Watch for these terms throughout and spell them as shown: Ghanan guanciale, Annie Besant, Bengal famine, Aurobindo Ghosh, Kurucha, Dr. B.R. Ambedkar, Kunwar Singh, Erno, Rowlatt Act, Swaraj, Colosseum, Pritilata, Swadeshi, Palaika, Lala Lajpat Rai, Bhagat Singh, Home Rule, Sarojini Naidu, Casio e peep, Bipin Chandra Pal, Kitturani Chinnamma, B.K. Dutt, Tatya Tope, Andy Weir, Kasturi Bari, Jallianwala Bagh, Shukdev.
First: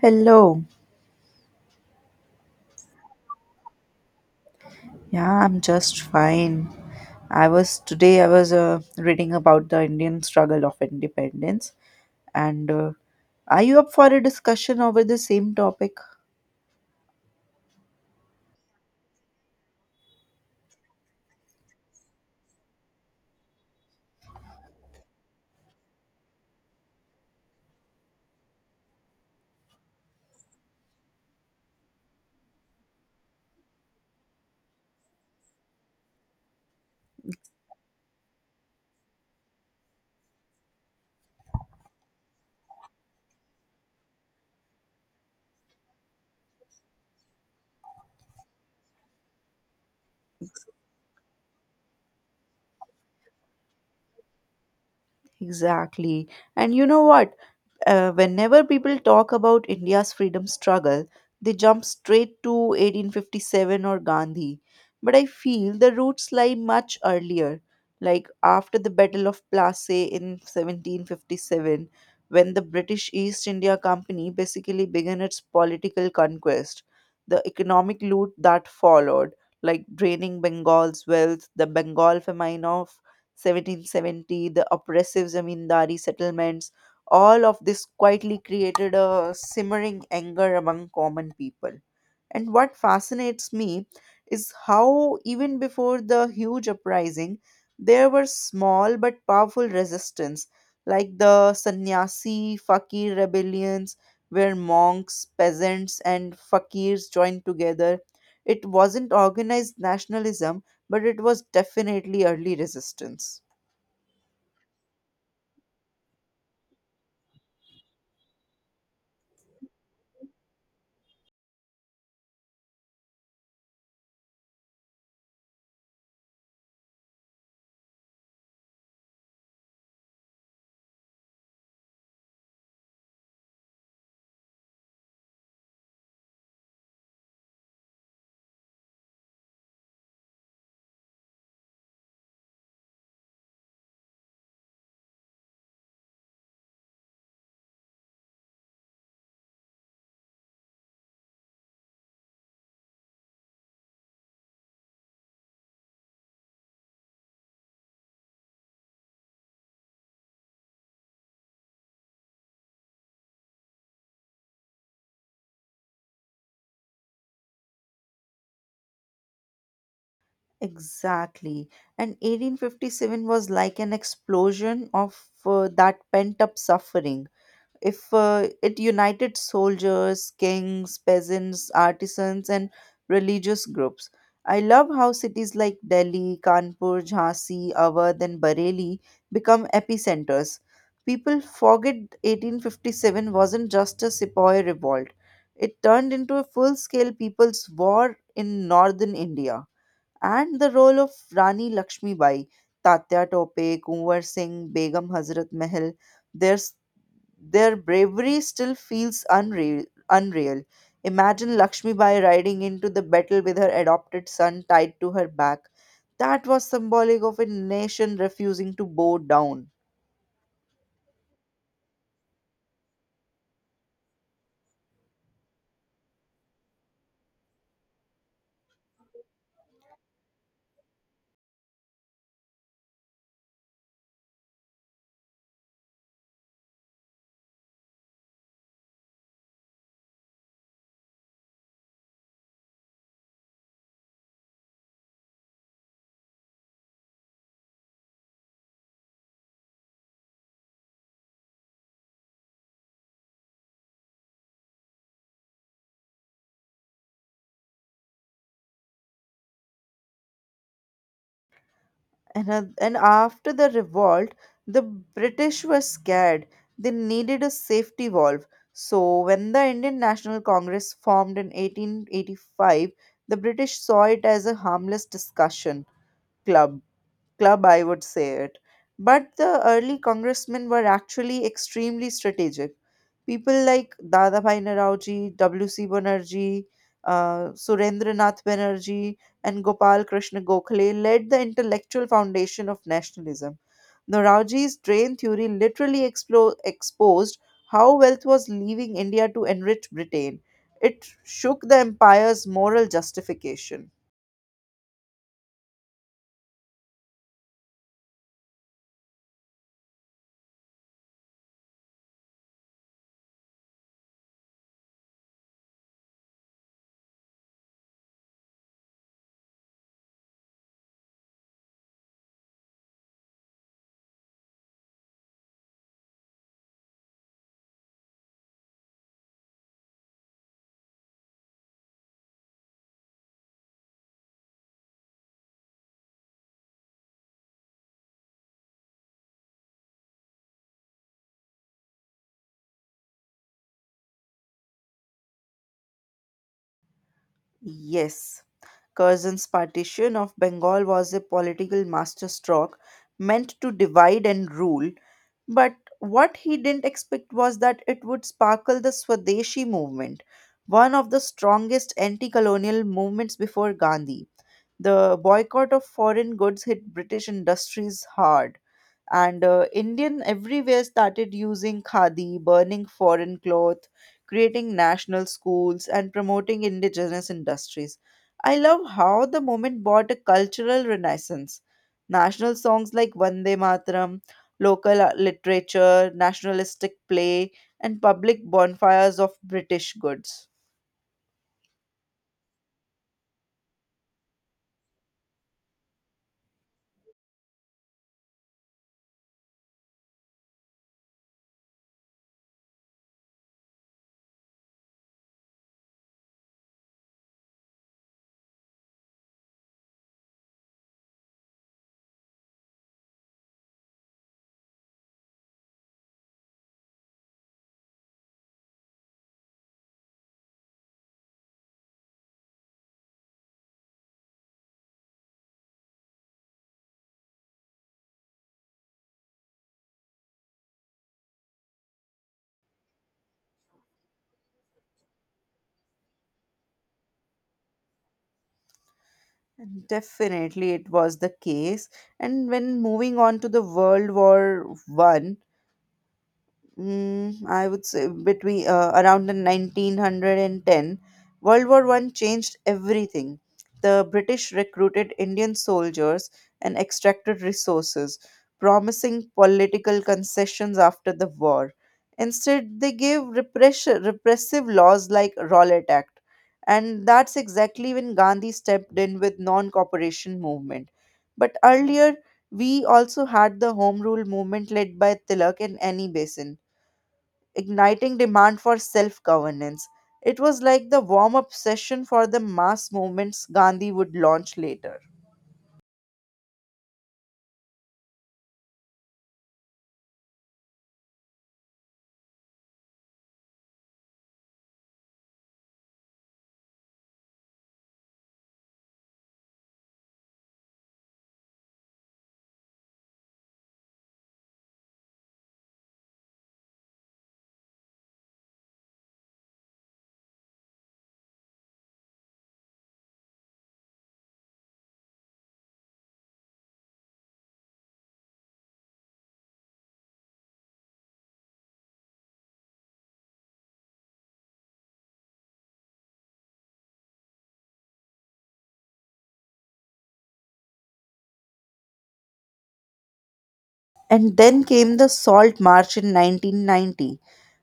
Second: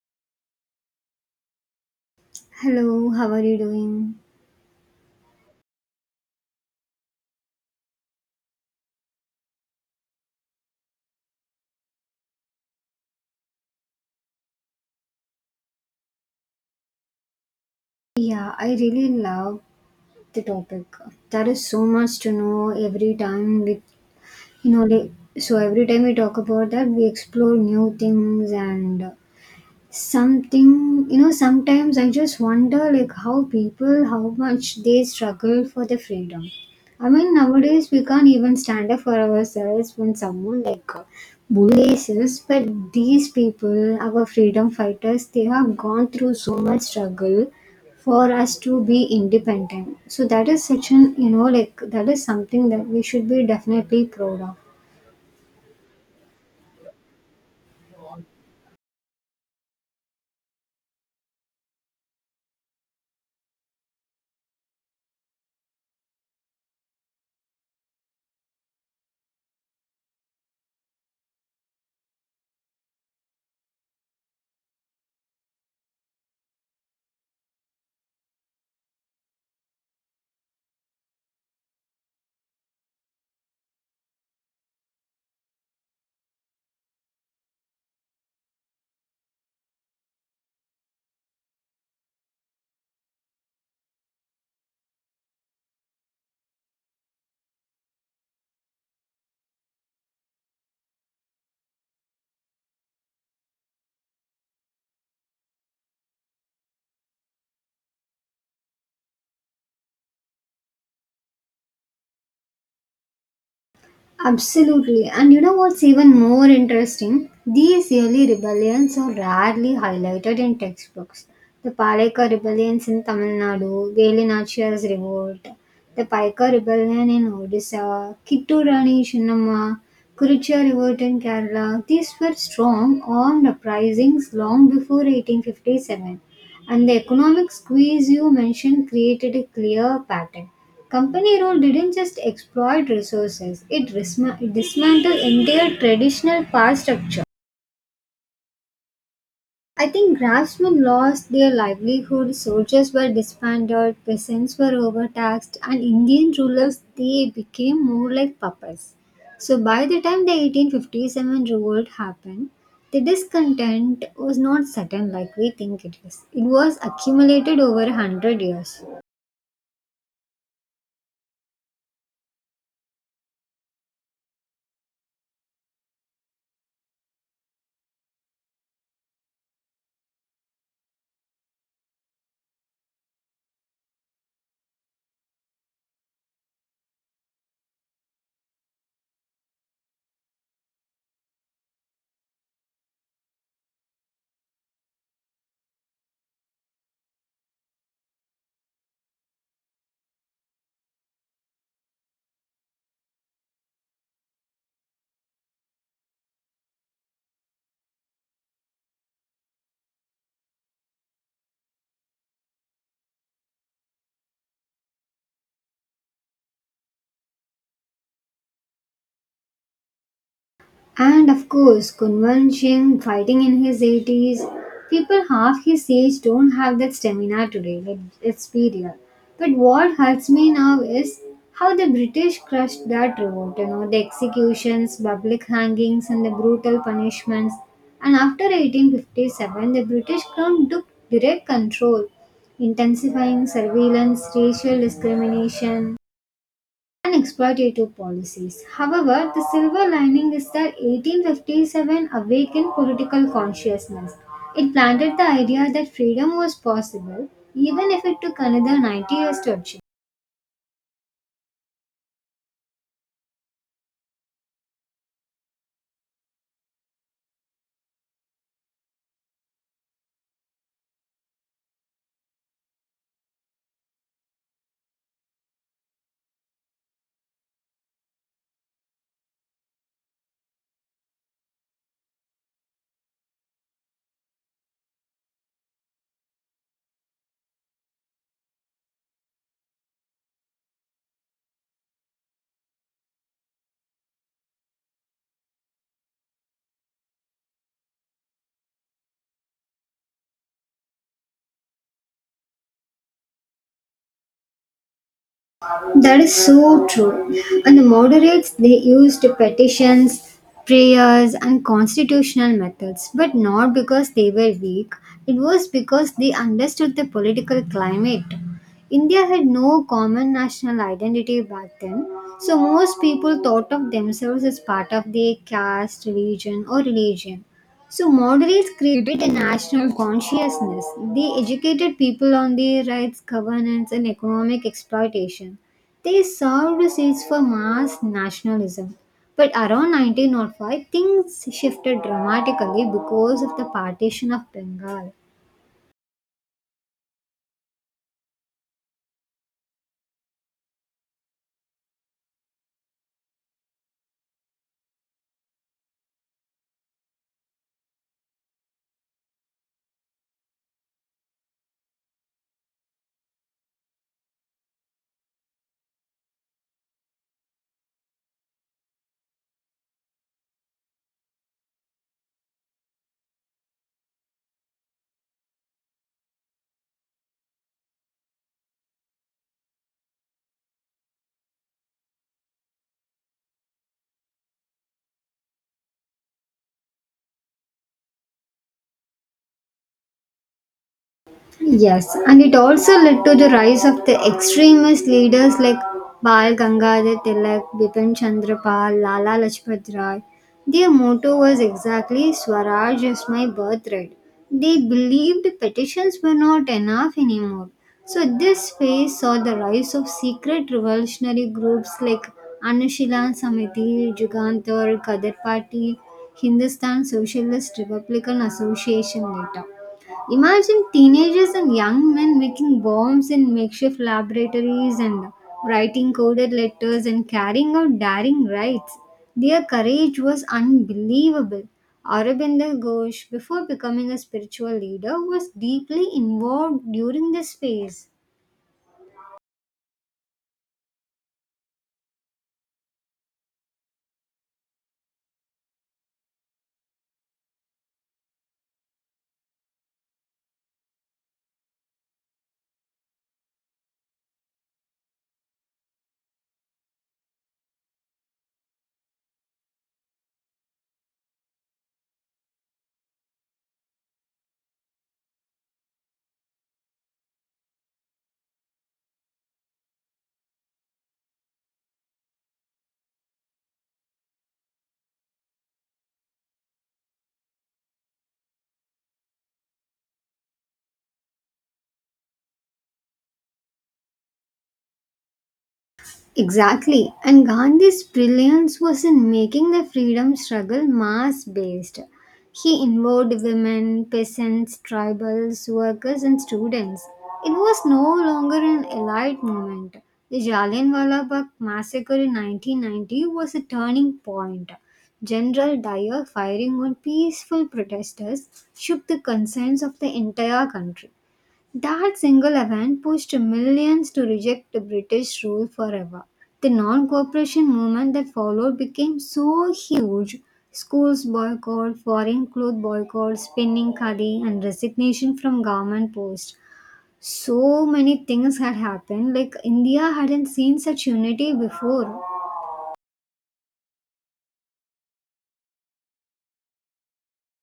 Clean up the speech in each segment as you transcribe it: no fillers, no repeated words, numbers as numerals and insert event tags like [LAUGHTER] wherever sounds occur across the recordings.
Hello. Hello, how are you doing? Yeah, I'm just fine. I was today I was reading about the Indian struggle of independence and are you up for a discussion over the same topic? Yeah, I really love the topic. There is so much to know every time we, you know, like, so every time we talk about that, we explore new things and something you know sometimes I just wonder like how people how much they struggle for their freedom. I mean nowadays we can't even stand up for ourselves when someone like bullies us, but these people, our freedom fighters, they have gone through so much struggle for us to be independent. So that is such an you know like that is something that we should be definitely proud of. Exactly. And you know what? Whenever people talk about India's freedom struggle, they jump straight to 1857 or Gandhi. But I feel the roots lie much earlier, like after the Battle of Plassey in 1757, when the British East India Company basically began its political conquest. The economic loot that followed, like draining Bengal's wealth, the Bengal famine of 1770, the oppressive zamindari settlements, all of this quietly created a simmering anger among common people. And what fascinates me is how, even before the huge uprising, there were small but powerful resistance, like the sannyasi fakir rebellions, where monks, peasants, and fakirs joined together. It wasn't organized nationalism, but it was definitely early resistance. Absolutely. And you know what's even more interesting? These yearly rebellions are rarely highlighted in textbooks. The Palaika rebellions in Tamil Nadu, Velinachiar's revolt, the Paika rebellion in Odisha, Kitturani Chinnamma, Kurucha revolt in Kerala. These were strong armed uprisings long before 1857. And the economic squeeze you mentioned created a clear pattern. Company rule didn't just exploit resources, dismantled entire traditional power structure. I think craftsmen lost their livelihood, soldiers were disbanded, peasants were overtaxed, and Indian rulers, they became more like puppets. So by the time the 1857 revolt happened, the discontent was not sudden like we think it is. It was accumulated over 100 years. Exactly. And 1857 was like an explosion of that pent up suffering. If It united soldiers, kings, peasants, artisans, and religious groups. I love how cities like Delhi, Kanpur, Jhansi, Awadh, and Bareilly become epicenters. People forget 1857 wasn't just a sepoy revolt, it turned into a full scale people's war in northern India. And the role of Rani Lakshmibai, Tatya Tope, Kunwar Singh, Begum Hazrat Mahal, their their bravery still feels unreal. Imagine Lakshmi Bai riding into the battle with her adopted son tied to her back. That was symbolic of a nation refusing to bow down. And of course, convention fighting in his 80s. People half his age don't have that stamina today. Let's be real. But what hurts me now is how the British crushed that revolt. You know, the executions, public hangings, and the brutal punishments. And after 1857, the British crown took direct control, intensifying surveillance, racial discrimination, and exploitative policies. However, the silver lining is that 1857 awakened political consciousness. It planted the idea that freedom was possible, even if it took another 90 years to achieve. And after the revolt, the British were scared. They needed a safety valve. So, when the Indian National Congress formed in 1885, the British saw it as a harmless discussion club club, I would say it. But the early congressmen were actually extremely strategic. People like Dadabhai Naraoji, W.C. Banerjee, Surendranath Banerjee, and Gopal Krishna Gokhale led the intellectual foundation of nationalism. Naraoji's drain theory literally exposed how wealth was leaving India to enrich Britain. It shook the empire's moral justification. That is so true. And the moderates, they used petitions, prayers, and constitutional methods, but not because they were weak. It was because they understood the political climate. India had no common national identity back then, so most people thought of themselves as part of their caste, religion, or religion. So moderates created a national consciousness. They educated people on their rights, governance, and economic exploitation. They served the seeds for mass nationalism. But around 1905, things shifted dramatically because of the partition of Bengal. Yes, Curzon's partition of Bengal was a political masterstroke meant to divide and rule, but what he didn't expect was that it would sparkle the Swadeshi movement, one of the strongest anti colonial movements before Gandhi. The boycott of foreign goods hit British industries hard, and Indian everywhere started using khadi, burning foreign cloth, creating national schools, and promoting indigenous industries. I love how the movement brought a cultural renaissance. National songs like Vande Mataram, local literature, nationalistic play, and public bonfires of British goods. Yes, and it also led to the rise of the extremist leaders like Bal Gangadhar Tilak, Bipin Chandra Pal, Lala Lajpat Rai. Their motto was exactly, Swaraj is my birthright. They believed petitions were not enough anymore. So this phase saw the rise of secret revolutionary groups like Anushilan Samiti, Jugantar, Kadar Party, Hindustan Socialist Republican Association later. Imagine teenagers and young men making bombs in makeshift laboratories and writing coded letters and carrying out daring raids. Their courage was unbelievable. Aurobindo Ghosh, before becoming a spiritual leader, was deeply involved during this phase. Definitely, it was the case. And when moving on to the World War One, I would say between around the 1910, World War One changed everything. The British recruited Indian soldiers and extracted resources, promising political concessions after the war. Instead, they gave repression, repressive laws like Rowlatt Act, and that's exactly when Gandhi stepped in with non-cooperation movement. But earlier, we also had the Home Rule movement led by Tilak and Annie Besant igniting demand for self governance. It was like the warm up session for the mass movements Gandhi would launch later. Exactly. And Gandhi's brilliance was in making the freedom struggle mass based. He involved women, peasants, tribals, workers, and students. It was no longer an elite movement. The Jallianwala Bagh massacre in 1990 was a turning point. General Dyer firing on peaceful protesters shook the conscience of the entire country. That single event pushed millions to reject the British rule forever. The non cooperation movement that followed became so huge, schools boycott, foreign cloth boycott, spinning khadi, and resignation from government posts. So many things had happened, like India hadn't seen such unity before. And then came the Salt March in 1990,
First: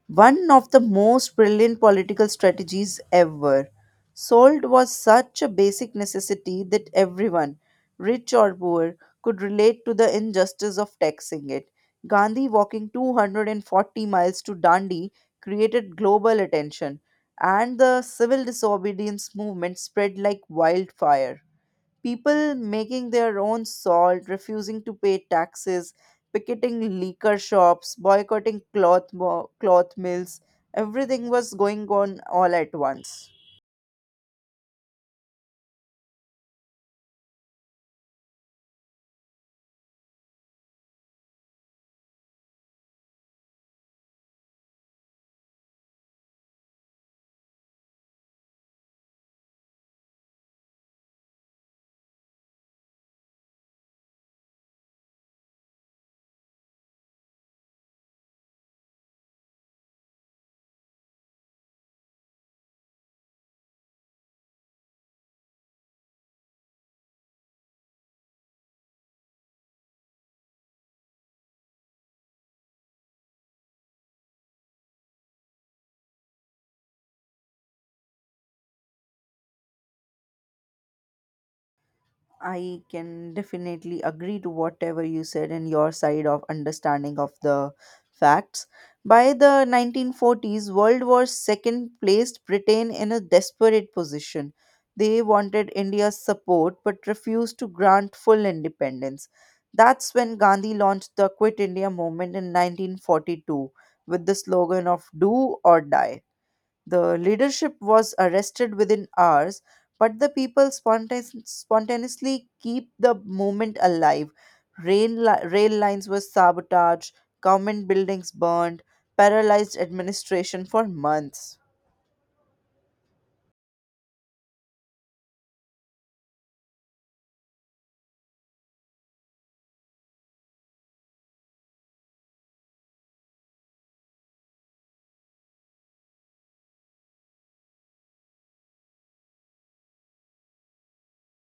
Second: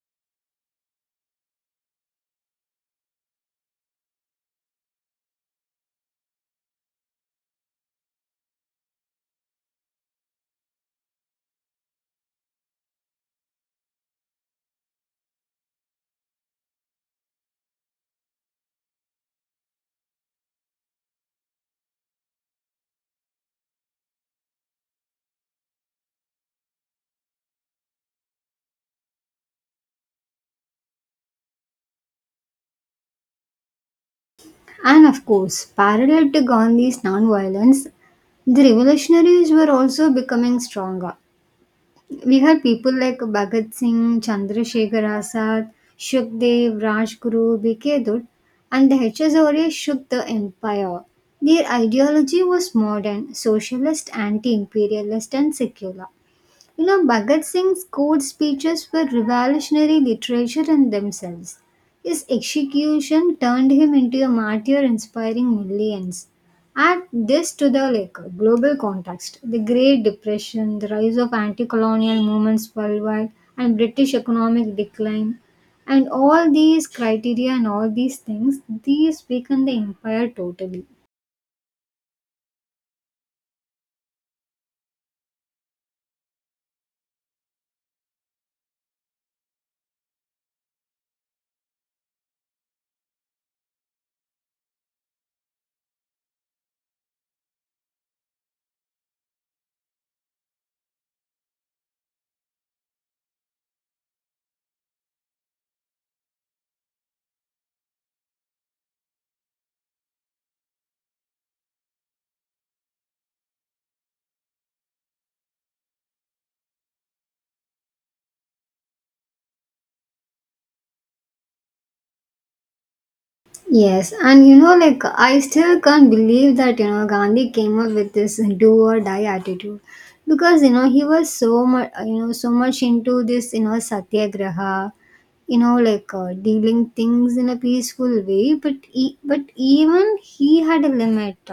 one of the most brilliant political strategies ever. Salt was such a basic necessity that everyone, rich or poor, could relate to the injustice of taxing it. Gandhi walking 240 miles to Dandi created global attention, and the civil disobedience movement spread like wildfire. People making their own salt, refusing to pay taxes, picketing liquor shops, boycotting cloth, cloth mills, everything was going on all at once. And of course, parallel to Gandhi's non violence, the revolutionaries were also becoming stronger. We had people like Bhagat Singh, Chandrasekhar Azad, Shukdev, Rajguru, B.K. Dutt, and the HSRA shook the empire. Their ideology was modern, socialist, anti imperialist, and secular. You know, Bhagat Singh's court speeches were revolutionary literature in themselves. His execution turned him into a martyr inspiring millions. Add this to the global context, the Great Depression, the rise of anti-colonial movements worldwide, and British economic decline, and all these criteria and all these things, these weaken the empire totally. I can definitely agree to whatever you said and your side of understanding of the facts. By the 1940s, World War II placed Britain in a desperate position. They wanted India's support but refused to grant full independence. That's when Gandhi launched the Quit India movement in 1942 with the slogan of Do or Die. The leadership was arrested within hours, but the people spontaneously keep the movement alive. Rail lines were sabotaged, government buildings burned, paralyzed administration for months. Yes, and I still can't believe that Gandhi came up with this do or die attitude, because he was so much into this satyagraha, dealing things in a peaceful way, but even he had a limit,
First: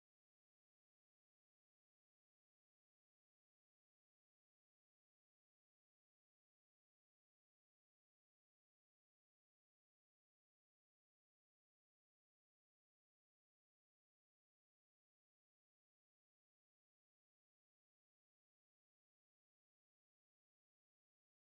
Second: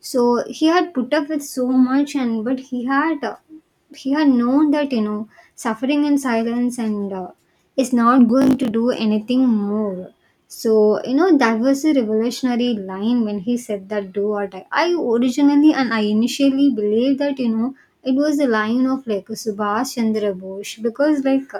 so he had put up with so much, and but he had known that suffering in silence and is not going to do anything more. So, that was a revolutionary line when he said that do or die. I originally and I initially believed that, you know, it was the line of like Subhash Chandra Bose because,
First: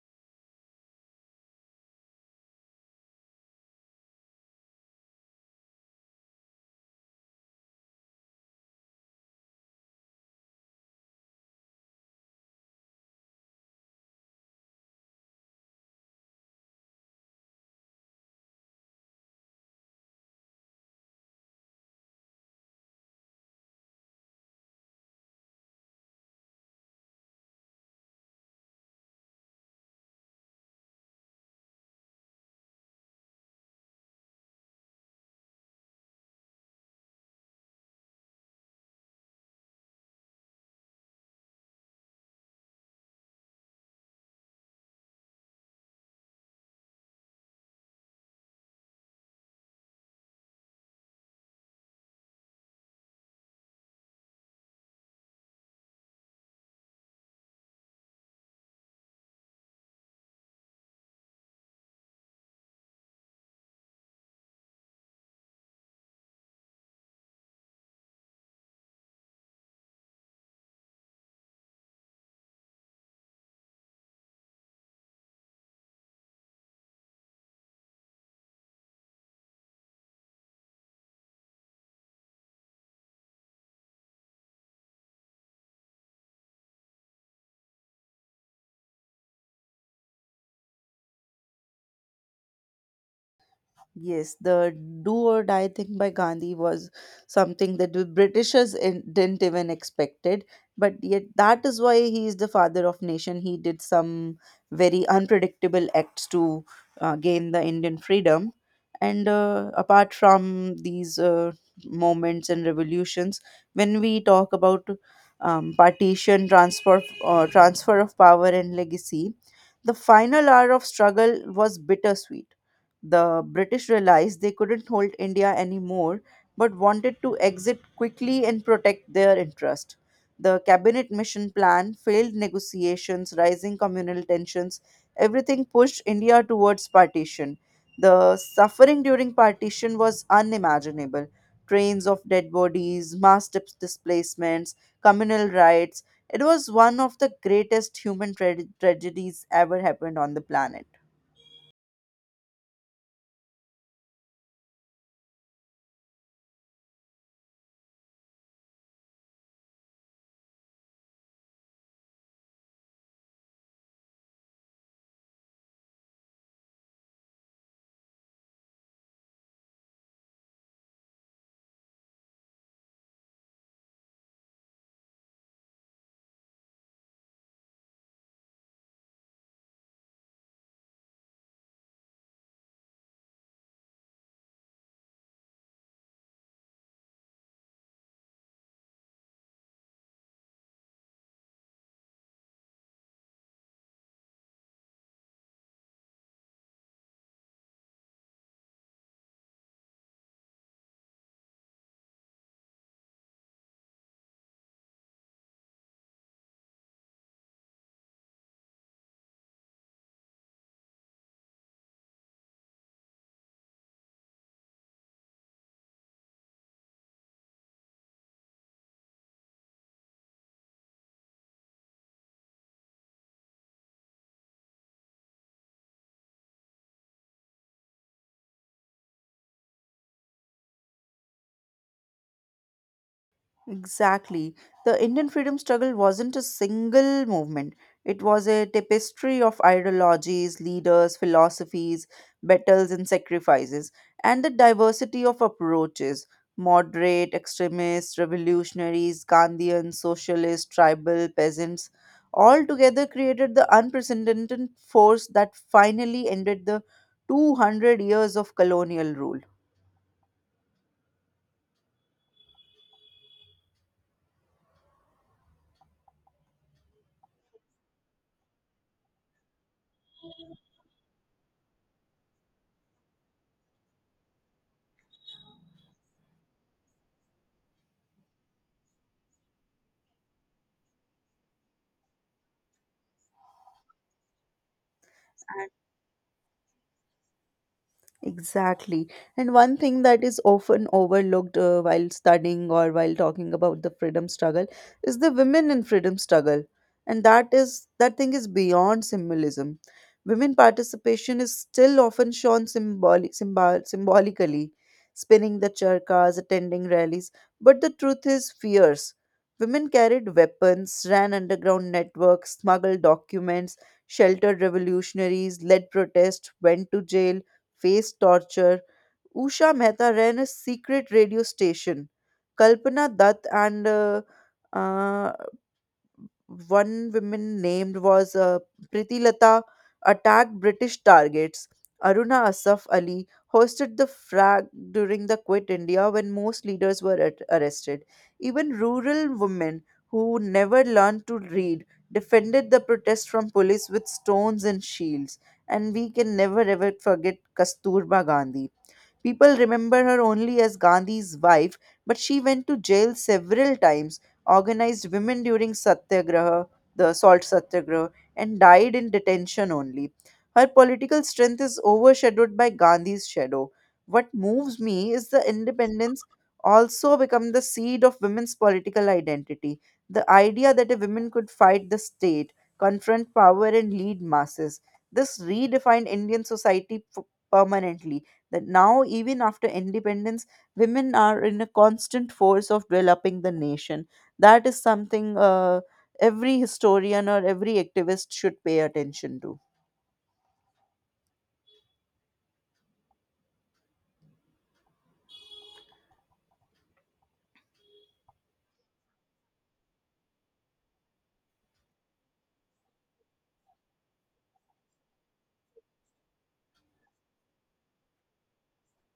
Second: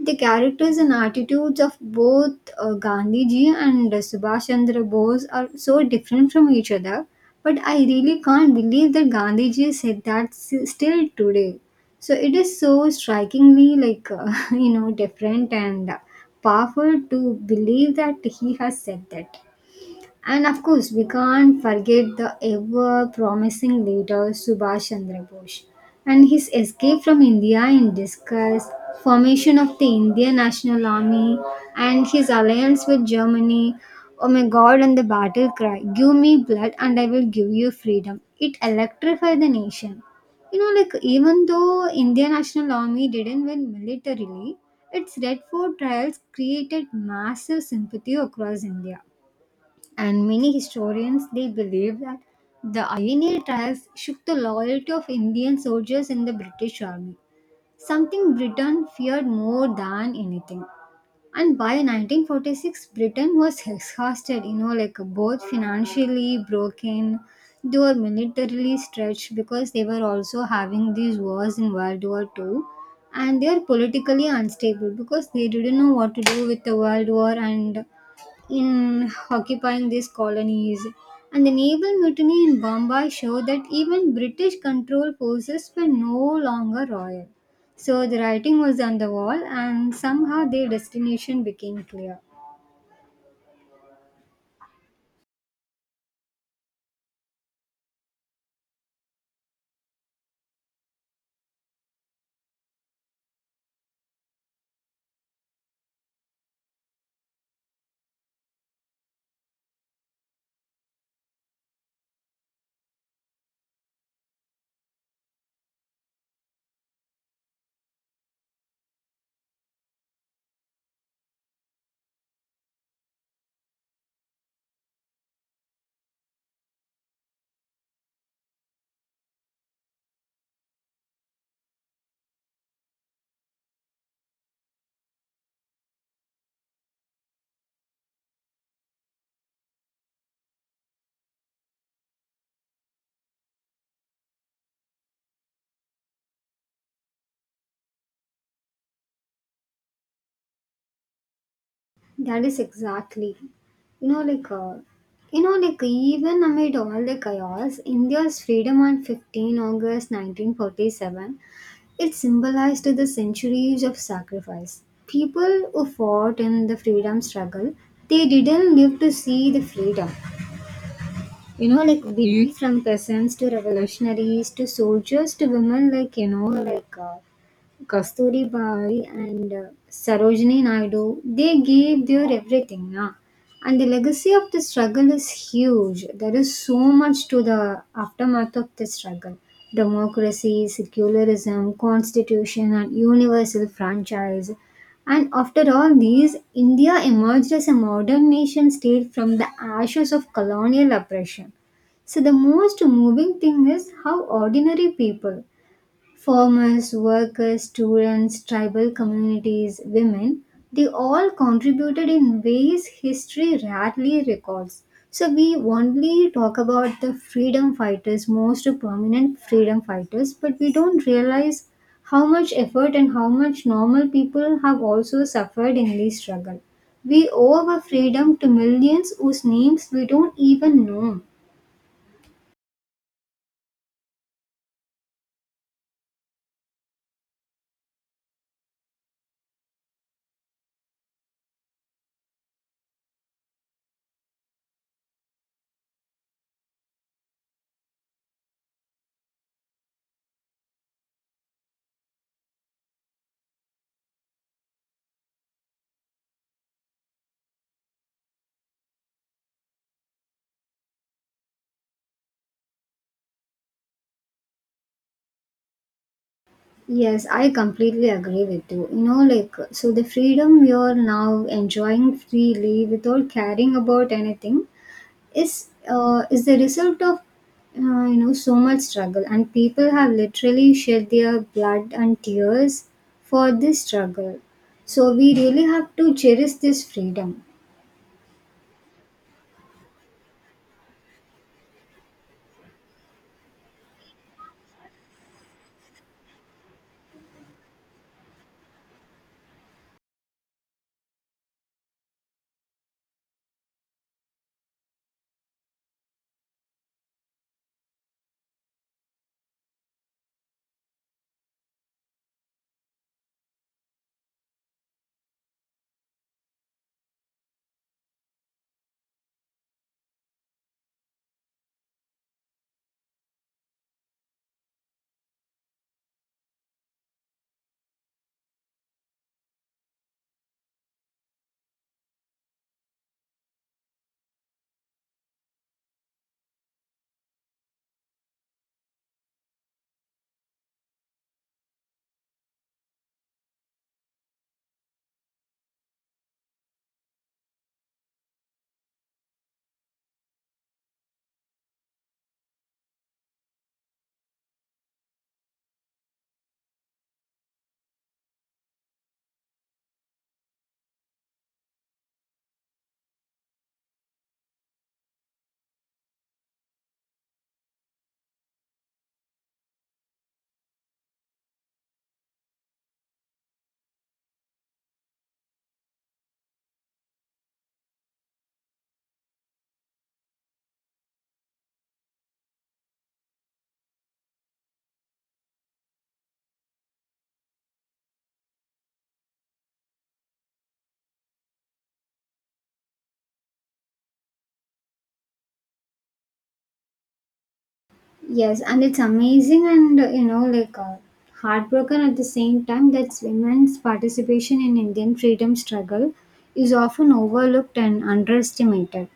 the characters and attitudes of both Gandhiji and Subhash Chandra Bose are so different from each other. But I really can't believe that Gandhiji said still today, so it is so strikingly [LAUGHS] different and powerful to believe that he has said that. And of course, we can't forget the ever promising leader Subhash Chandra Bose and his escape from India in disguise, formation of the Indian National Army, and his alliance with Germany. Oh my god, and the battle cry, Give me blood and I will give you freedom. It electrified the nation. Even though Indian National Army didn't win militarily, its Red Fort trials created massive sympathy across India, and many historians, they believe that the INA trials shook the loyalty of Indian soldiers in the British army, something Britain feared more than anything. And by 1946, Britain was exhausted, both financially broken, they were militarily stretched because they were also having these wars in World War II, and they are politically unstable because they didn't know what to do with the World War and in occupying these colonies. And the naval mutiny in Bombay showed that even British control forces were no longer royal. So the writing was on the wall, and somehow their destination became clear. Yes, the do or die thing by Gandhi was something that the Britishers didn't even expected, but yet that is why he is the father of nation. He did some very unpredictable acts to gain the Indian freedom, and apart from these moments and revolutions, when we talk about partition, transfer of power and legacy, the final hour of struggle was bittersweet. The British realized they couldn't hold India anymore but wanted to exit quickly and protect their interest. The cabinet mission plan failed negotiations, rising communal tensions, everything pushed India towards partition. The suffering during partition was unimaginable. Trains of dead bodies, mass displacements, communal riots. It was one of the greatest human tragedies ever happened on the planet. That is exactly. You know, like, uh, even amid all the chaos, India's freedom on 15 August 1947, it symbolized the centuries of sacrifice. People who fought in the freedom struggle, they didn't live to see the freedom. We, from peasants to revolutionaries to soldiers to women, Kasturi Bari and Sarojini Naidu, they gave their everything. Na? And the legacy of the struggle is huge. There is so much to the aftermath of the struggle, democracy, secularism, constitution, and universal franchise. And after all these, India emerged as a modern nation state from the ashes of colonial oppression. So, the most moving thing is how ordinary people, farmers, workers, students, tribal communities, women, they all contributed in ways history rarely records. So we only talk about the freedom fighters, most prominent freedom fighters, but we don't realize how much effort and how much normal people have also suffered in this struggle. We owe our freedom to millions whose names we don't even know. Exactly. The Indian freedom struggle wasn't a single movement. It was a tapestry of ideologies, leaders, philosophies, battles, and sacrifices, and the diversity of approaches moderate, extremists, revolutionaries, Gandhians, socialists, tribal, peasants all together created the unprecedented force that finally ended the 200 years of colonial rule. Yes, I completely agree with you. You know, so the freedom you're now enjoying freely without caring about anything is, is the result of so much struggle, and people have literally shed their blood and tears for this struggle. So we really have to cherish this freedom. Exactly. And one thing that is often overlooked while studying or while talking about the freedom struggle is the women in freedom struggle. And that thing is beyond symbolism. Women participation is still often shown symbolically, spinning the charkas, attending rallies. But the truth is fierce. Women carried weapons, ran underground networks, smuggled documents, sheltered revolutionaries, led protests, went to jail face torture. Usha Mehta ran a secret radio station. Kalpana Dutt and uh, one woman named was Pritilata attacked British targets. Aruna Asaf Ali hosted the frag during the Quit India when most leaders were arrested. Even rural women who never learned to read defended the protest from police with stones and shields. And we can never ever forget Kasturba Gandhi. People remember her only as Gandhi's wife, but she went to jail several times, organized women during Satyagraha, the salt Satyagraha, and died in detention only. Her political strength is overshadowed by Gandhi's shadow. What moves me is the independence also become the seed of women's political identity. The idea that a woman could fight the state, confront power, and lead masses. This redefined Indian society permanently, that now even after independence women are in a constant force of developing the nation. That is something every historian or every activist should pay attention to. Yes, and it's amazing and, heartbroken at the same time that women's participation in Indian freedom struggle is often overlooked and underestimated.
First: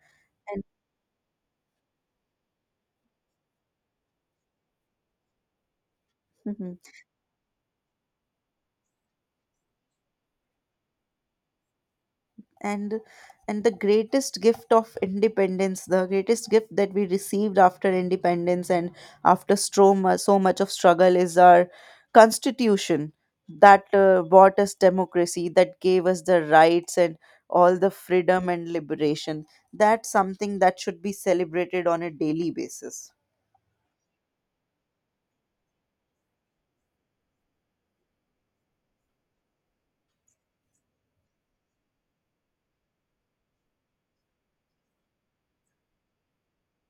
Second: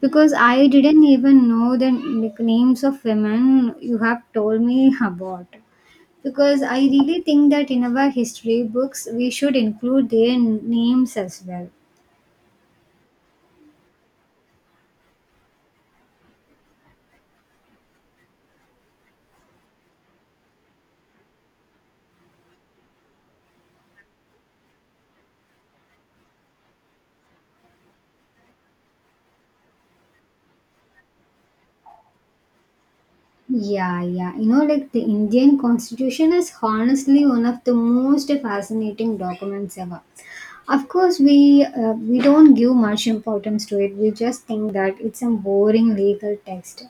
Because And I didn't even know the, names of women you have told me about. Because mhm. I really think that in our history books, we should include their names as well. and and the greatest gift that we received after independence and after stroma, so much of struggle is our constitution, that bought us democracy, that gave us the rights and all the freedom and liberation. That's something that should be celebrated on a daily basis. Yeah, yeah. The Indian Constitution is honestly one of the most fascinating documents ever. Of course, we don't give much importance to it. We just think that it's a boring legal text.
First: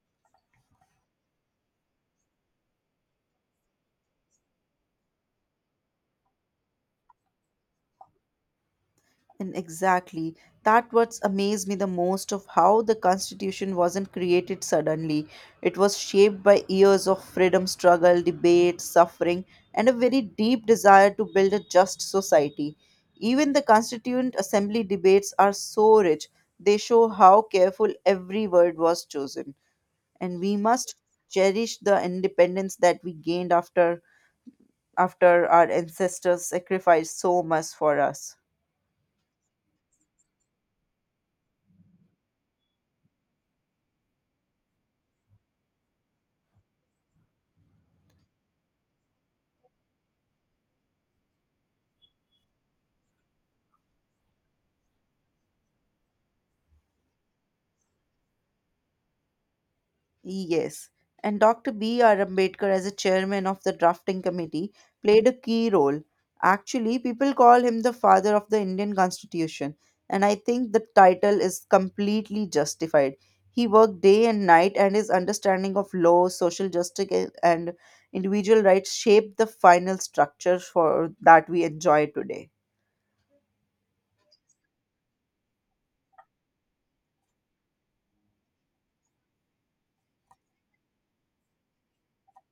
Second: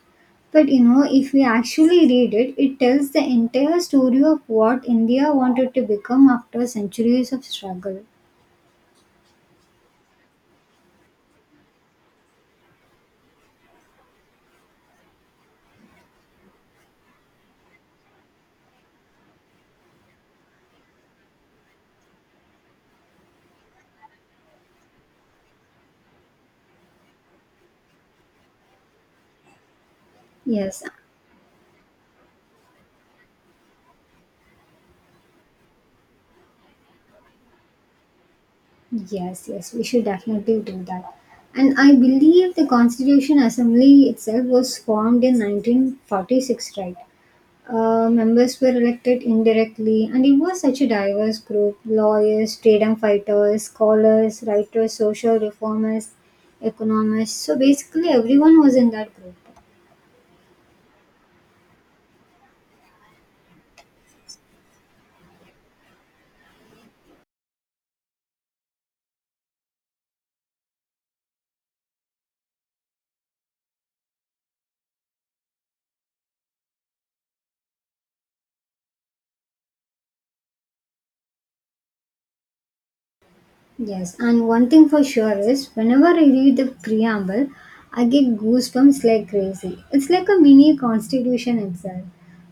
But you know, if we actually read it, it tells the entire story of what India wanted to become after centuries of struggle. And exactly. That what's amazed me the most of how the constitution wasn't created suddenly. It was shaped by years of freedom struggle, debate, suffering, and a very deep desire to build a just society. Even the constituent assembly debates are so rich. They show how careful every word was chosen. And we Yes, must cherish the independence that we gained after our ancestors sacrificed so much for us. yes, yes, we should definitely do that. And I believe the Constitution Assembly itself was formed in 1946, right? Members were elected indirectly, and it was such a diverse group, lawyers, freedom fighters, scholars, writers, social reformers, economists. So basically, everyone was in that group. Yes, and Dr. B.R. Ambedkar, as a chairman of the drafting committee, played a key role. Actually, people call him the father of the Indian Constitution, and I think the title is completely justified. He worked day and night, and his understanding of law, social justice, and individual rights shaped the final structure for that we enjoy today. Yes, and one thing for sure is whenever I read the preamble, I get goosebumps like crazy. It's like a mini constitution itself.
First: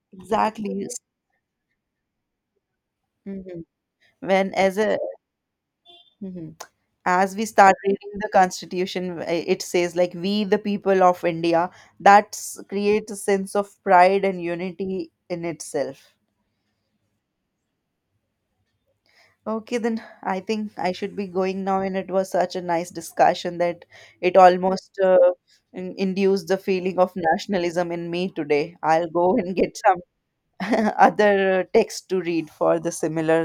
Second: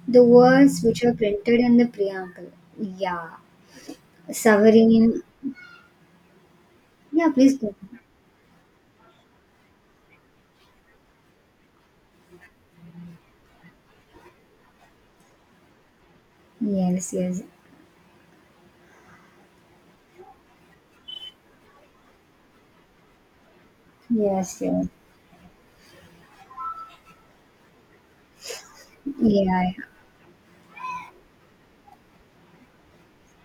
The words Exactly. which are printed in the preamble. Yeah, Mhm. When as a sovereign. mhm. Yeah, As we please start go. reading the constitution it says like we the people of India, that creates a sense of pride and unity in itself. Yes, yes, Okay, then I think I should be going now, and it was such a nice discussion that it yes, yes. almost induced the feeling of nationalism in me. Today I'll go and Yeah, get some [LAUGHS] other text to read for the similar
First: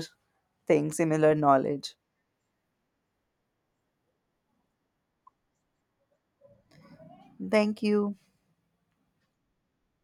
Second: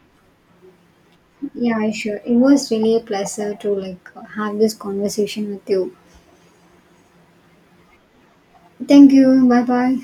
thing similar yeah, yeah, knowledge. sure. It was really a pleasure to like have this conversation with you. Thank you. Thank you. Bye bye.